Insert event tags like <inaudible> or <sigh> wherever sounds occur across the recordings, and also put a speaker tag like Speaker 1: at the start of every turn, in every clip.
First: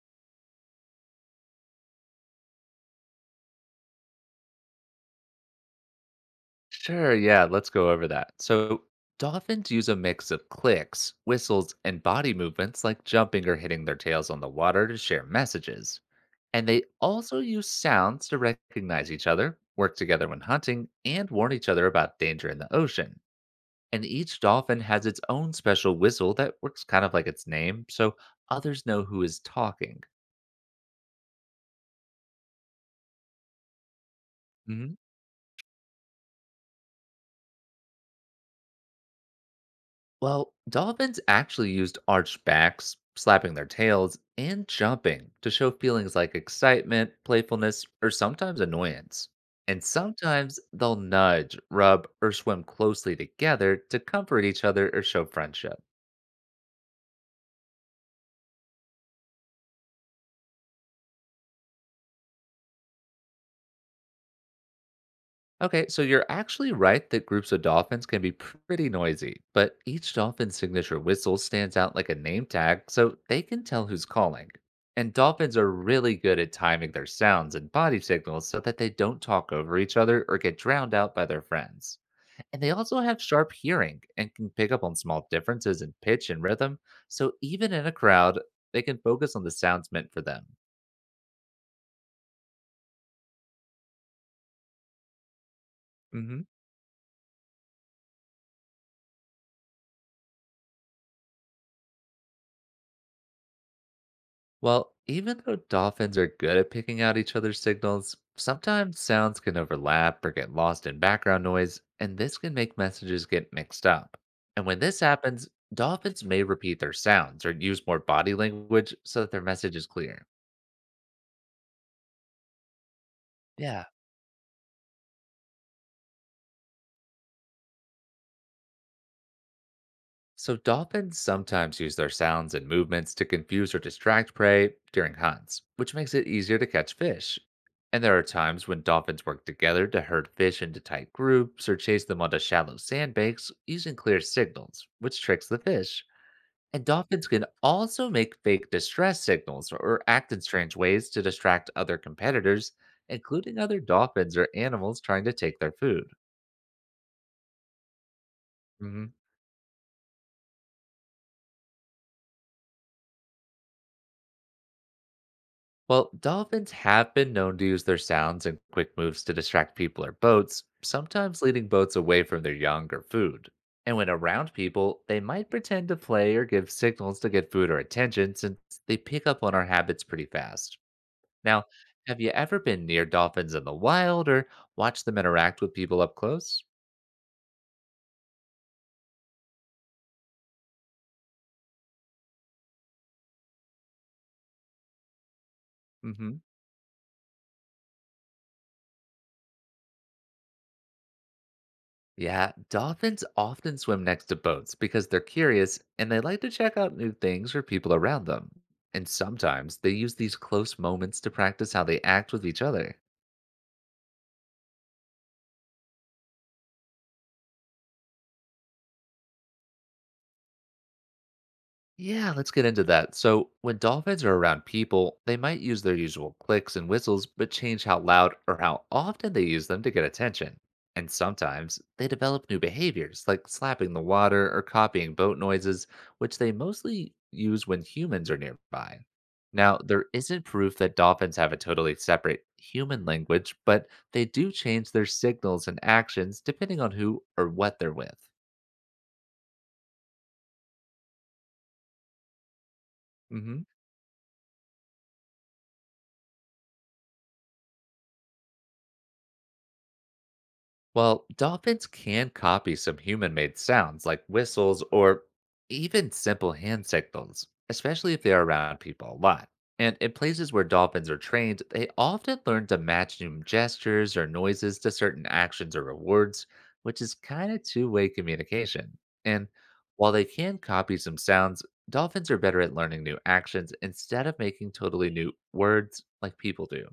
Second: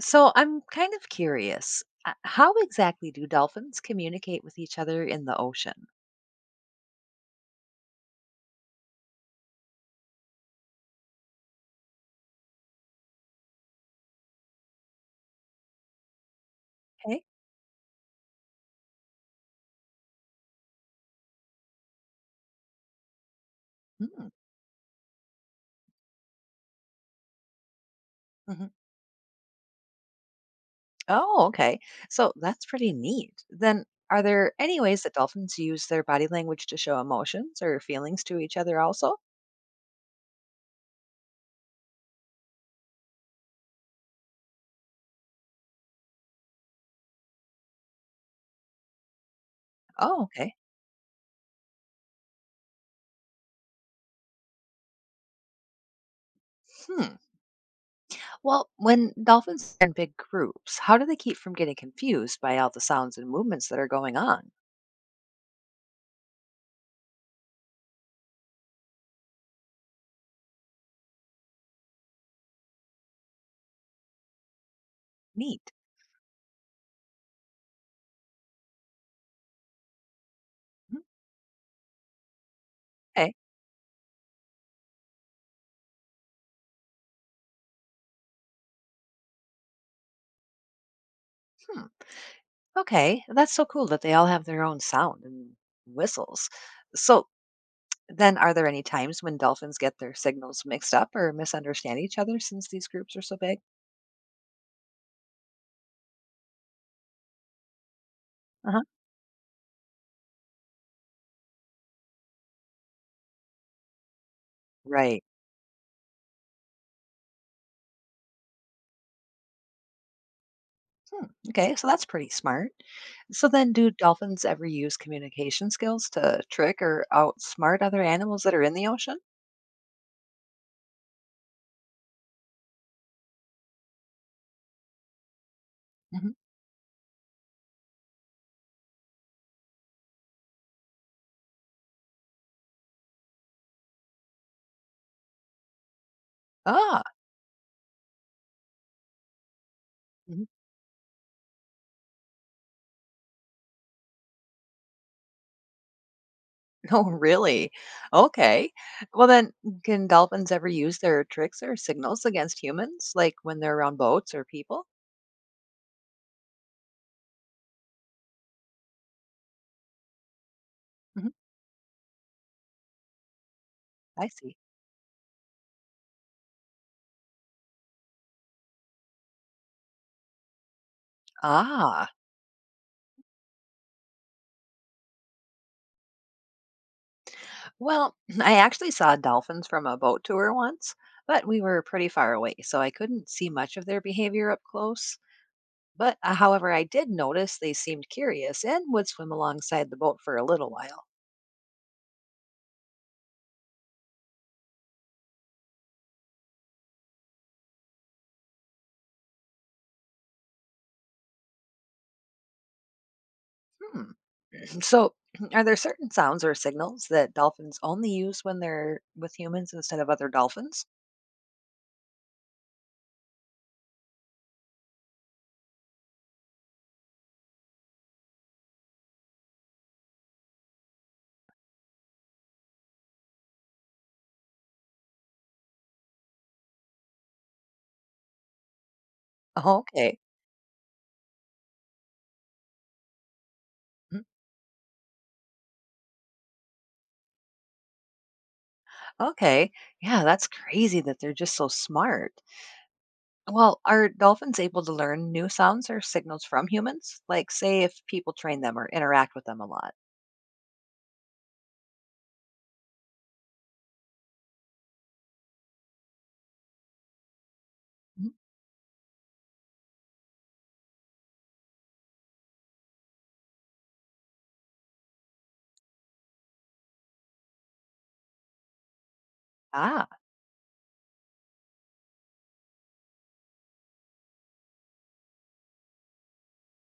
Speaker 1: So I'm kind of curious. How exactly do dolphins communicate with each other in the ocean?
Speaker 2: Sure, yeah, let's go over that. So, dolphins use a mix of clicks, whistles, and body movements like jumping or hitting their tails on the water to share messages. And they
Speaker 1: Okay.
Speaker 2: also use sounds to recognize each other, work together when hunting, and warn each other about danger in the ocean. And each dolphin has its own special whistle that works kind of like its name, so
Speaker 1: Mm-hmm.
Speaker 2: others know who is talking.
Speaker 1: Oh, okay. So that's pretty neat. Then, are there any
Speaker 2: Mm-hmm.
Speaker 1: ways that dolphins use their body language to show emotions or feelings to each other also?
Speaker 2: Well, dolphins actually used arched backs, slapping their tails, and jumping to show feelings like excitement, playfulness, or sometimes annoyance. And
Speaker 1: Oh, okay.
Speaker 2: sometimes they'll nudge, rub, or swim closely together to comfort each other or show friendship.
Speaker 1: Hmm. Well, when dolphins are in big groups, how do they keep from getting confused by all the sounds and movements that are going on?
Speaker 2: Okay, so you're actually right that groups of dolphins can be pretty noisy, but each dolphin's signature whistle stands out like a name tag, so they can tell who's calling. And dolphins are
Speaker 1: Neat.
Speaker 2: really good at timing their sounds and body signals so that they don't talk over each other or get drowned
Speaker 1: Mhm.
Speaker 2: out by their friends. And they also have
Speaker 1: Okay.
Speaker 2: sharp hearing and can pick up on small differences in pitch and rhythm, so even in a crowd, they can focus on the sounds meant for them.
Speaker 1: Hmm. Okay. That's so cool that they all have their own sound and
Speaker 2: Hmm.
Speaker 1: whistles. So, then, are there any times when dolphins get their signals mixed up or misunderstand each other since these groups are so big?
Speaker 2: Well, even though dolphins are good at picking out each other's signals,
Speaker 1: Uh-huh.
Speaker 2: sometimes sounds can overlap or get lost in background noise, and this can make messages get mixed up. And when this
Speaker 1: Right.
Speaker 2: happens, dolphins may repeat their sounds or use more body language so that their message is clear.
Speaker 1: Hmm. Okay, so that's pretty smart. So, then
Speaker 2: Yeah,
Speaker 1: do dolphins ever use communication skills to trick or outsmart other animals that are in the ocean?
Speaker 2: so, dolphins sometimes use their sounds and movements to confuse or distract prey during hunts, which makes it
Speaker 1: Hmm.
Speaker 2: easier to catch fish. And there are times when dolphins work together to herd fish into tight groups or chase them onto shallow sandbanks using clear signals, which tricks the fish. And
Speaker 1: Ah,
Speaker 2: dolphins can also make fake distress signals or act in
Speaker 1: mhm.
Speaker 2: strange ways to distract other competitors, including other dolphins or animals trying to take their food.
Speaker 1: <laughs> Oh, really? Okay. Well, then, can dolphins ever use their tricks or signals against humans, like when they're around boats or people?
Speaker 2: Well, dolphins have been known to use their sounds and quick moves to distract people or boats,
Speaker 1: Hmm.
Speaker 2: sometimes leading boats away from their young or food. And when
Speaker 1: I
Speaker 2: around
Speaker 1: see.
Speaker 2: people, they might pretend to play or give signals to get food or attention since they pick up on our habits pretty fast. Now,
Speaker 1: Ah,
Speaker 2: have you ever been near dolphins in the wild or watched them interact with people up close?
Speaker 1: well, <clears throat> <laughs> I actually saw dolphins from a boat tour once, but we were pretty far away, so I couldn't see much of their behavior up close. But
Speaker 2: Mm-hmm.
Speaker 1: however, I did notice they seemed curious and would swim alongside the boat for a little while.
Speaker 2: Yeah, dolphins often swim next to boats because they're curious and they like to check out new things or people around them. And sometimes they use these close moments to practice how they act with each other.
Speaker 1: Hmm. <clears throat> So, <clears throat> are there certain sounds or signals that dolphins only use when they're with humans instead of other dolphins?
Speaker 2: Yeah, let's get into that. So, when dolphins are around people, they might use their usual clicks and whistles, but change how loud or how often they use them to get attention. And sometimes they develop new behaviors, like slapping the water or copying boat noises, which they mostly use when humans are nearby.
Speaker 1: <laughs>
Speaker 2: Now,
Speaker 1: Oh,
Speaker 2: there
Speaker 1: okay.
Speaker 2: isn't proof that dolphins have a totally separate human language, but
Speaker 1: Mm,
Speaker 2: they do change their signals and actions depending on who or what they're with.
Speaker 1: okay. Yeah, that's crazy that they're just so smart.
Speaker 2: Mm-hmm.
Speaker 1: Well, are dolphins able to learn new sounds or signals from humans? Like, say, if people train them or interact with them a lot?
Speaker 2: Well, dolphins can copy some human made sounds like whistles or even simple hand signals, especially if
Speaker 1: Mhm.
Speaker 2: they are around people a lot. And in places where dolphins are trained, they often learn to match new gestures or noises to certain actions or rewards, which is kind of two-way communication. And
Speaker 1: Ah,
Speaker 2: while they can copy some sounds, dolphins are better at learning new actions instead of making totally new words like people do.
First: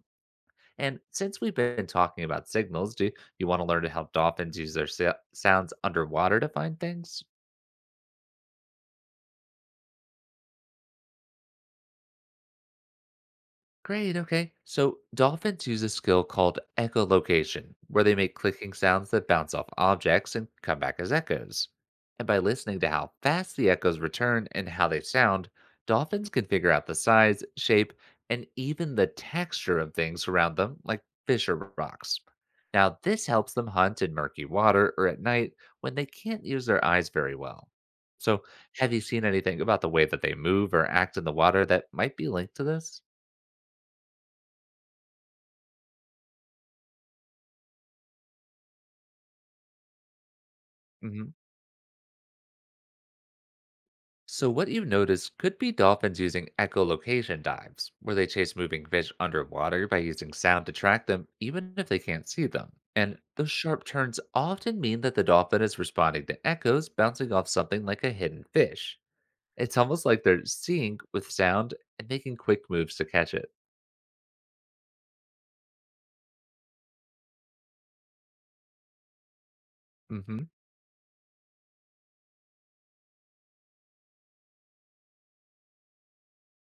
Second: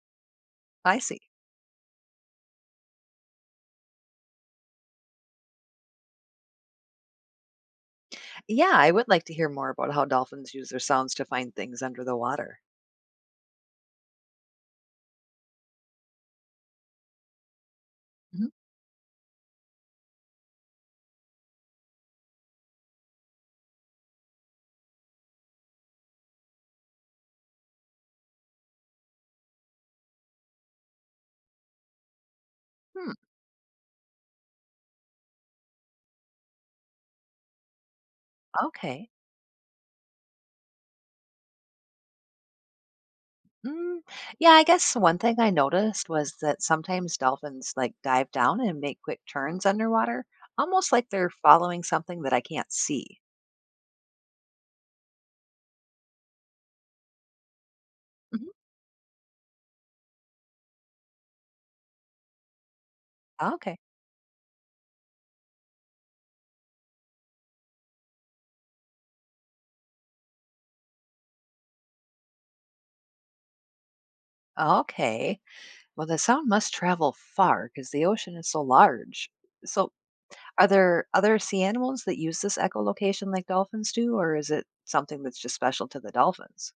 Speaker 1: I
Speaker 2: And
Speaker 1: see.
Speaker 2: since we've been talking about signals, do you want to learn how dolphins use their sounds underwater to find things?
Speaker 1: Yeah, I would like to hear more about how dolphins use their sounds to find things under the water.
Speaker 2: Great, okay. So dolphins use a skill called echolocation, where they make
Speaker 1: Mhm.
Speaker 2: clicking sounds that bounce off objects and come back as echoes. And by listening to how fast the echoes return and how they sound, dolphins can figure out the size, shape, and even the texture of things around them, like fish or rocks. Now,
Speaker 1: Hmm,
Speaker 2: this helps them hunt in murky water or at night when they can't use their eyes very well. So, have you
Speaker 1: okay.
Speaker 2: seen anything about the way that they move or act in the water that might be linked to this?
Speaker 1: Mm, yeah, I guess one thing I noticed was that sometimes dolphins like dive down and make quick turns underwater, almost like they're
Speaker 2: Hmm.
Speaker 1: following something that I can't see.
Speaker 2: So, what you notice could be dolphins using echolocation dives, where they
Speaker 1: Mhm.
Speaker 2: chase moving fish underwater by using sound to track them, even if they can't see them. And those
Speaker 1: Okay.
Speaker 2: sharp turns often mean that the dolphin is responding to echoes bouncing off something like a hidden fish. It's almost like they're seeing with sound and making quick moves to catch it.
Speaker 1: Okay. Well, the sound must travel far because the ocean is so large. So,
Speaker 2: Hmm.
Speaker 1: are there other sea animals that use this echolocation like dolphins do, or is it something that's just special to the dolphins?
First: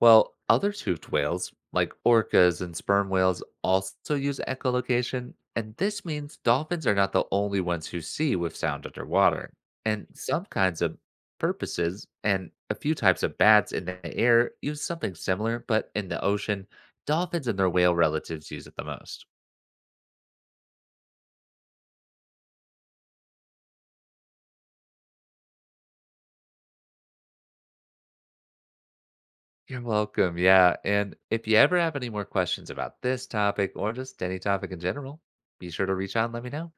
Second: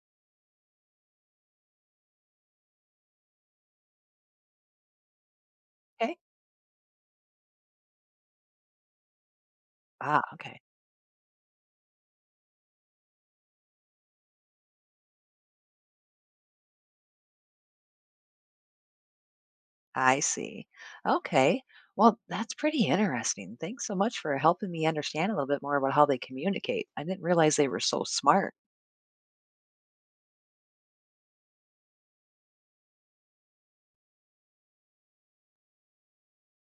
Speaker 2: Well, other toothed whales, like orcas and sperm whales, also use echolocation, and this
Speaker 1: Okay.
Speaker 2: means dolphins are not the only ones who see with sound underwater. And
Speaker 1: Ah,
Speaker 2: some
Speaker 1: okay.
Speaker 2: kinds of purposes and a few types of bats in the air use something similar, but in the ocean, dolphins and their whale relatives use it the most.
Speaker 1: I see. Okay. Well, that's pretty interesting. Thanks so much for helping me understand a little bit more about how they communicate. I didn't realize they were so smart.
Speaker 2: You're welcome. Yeah. And if you ever have any more questions about this topic or just any topic in general, be sure to reach out and let me know.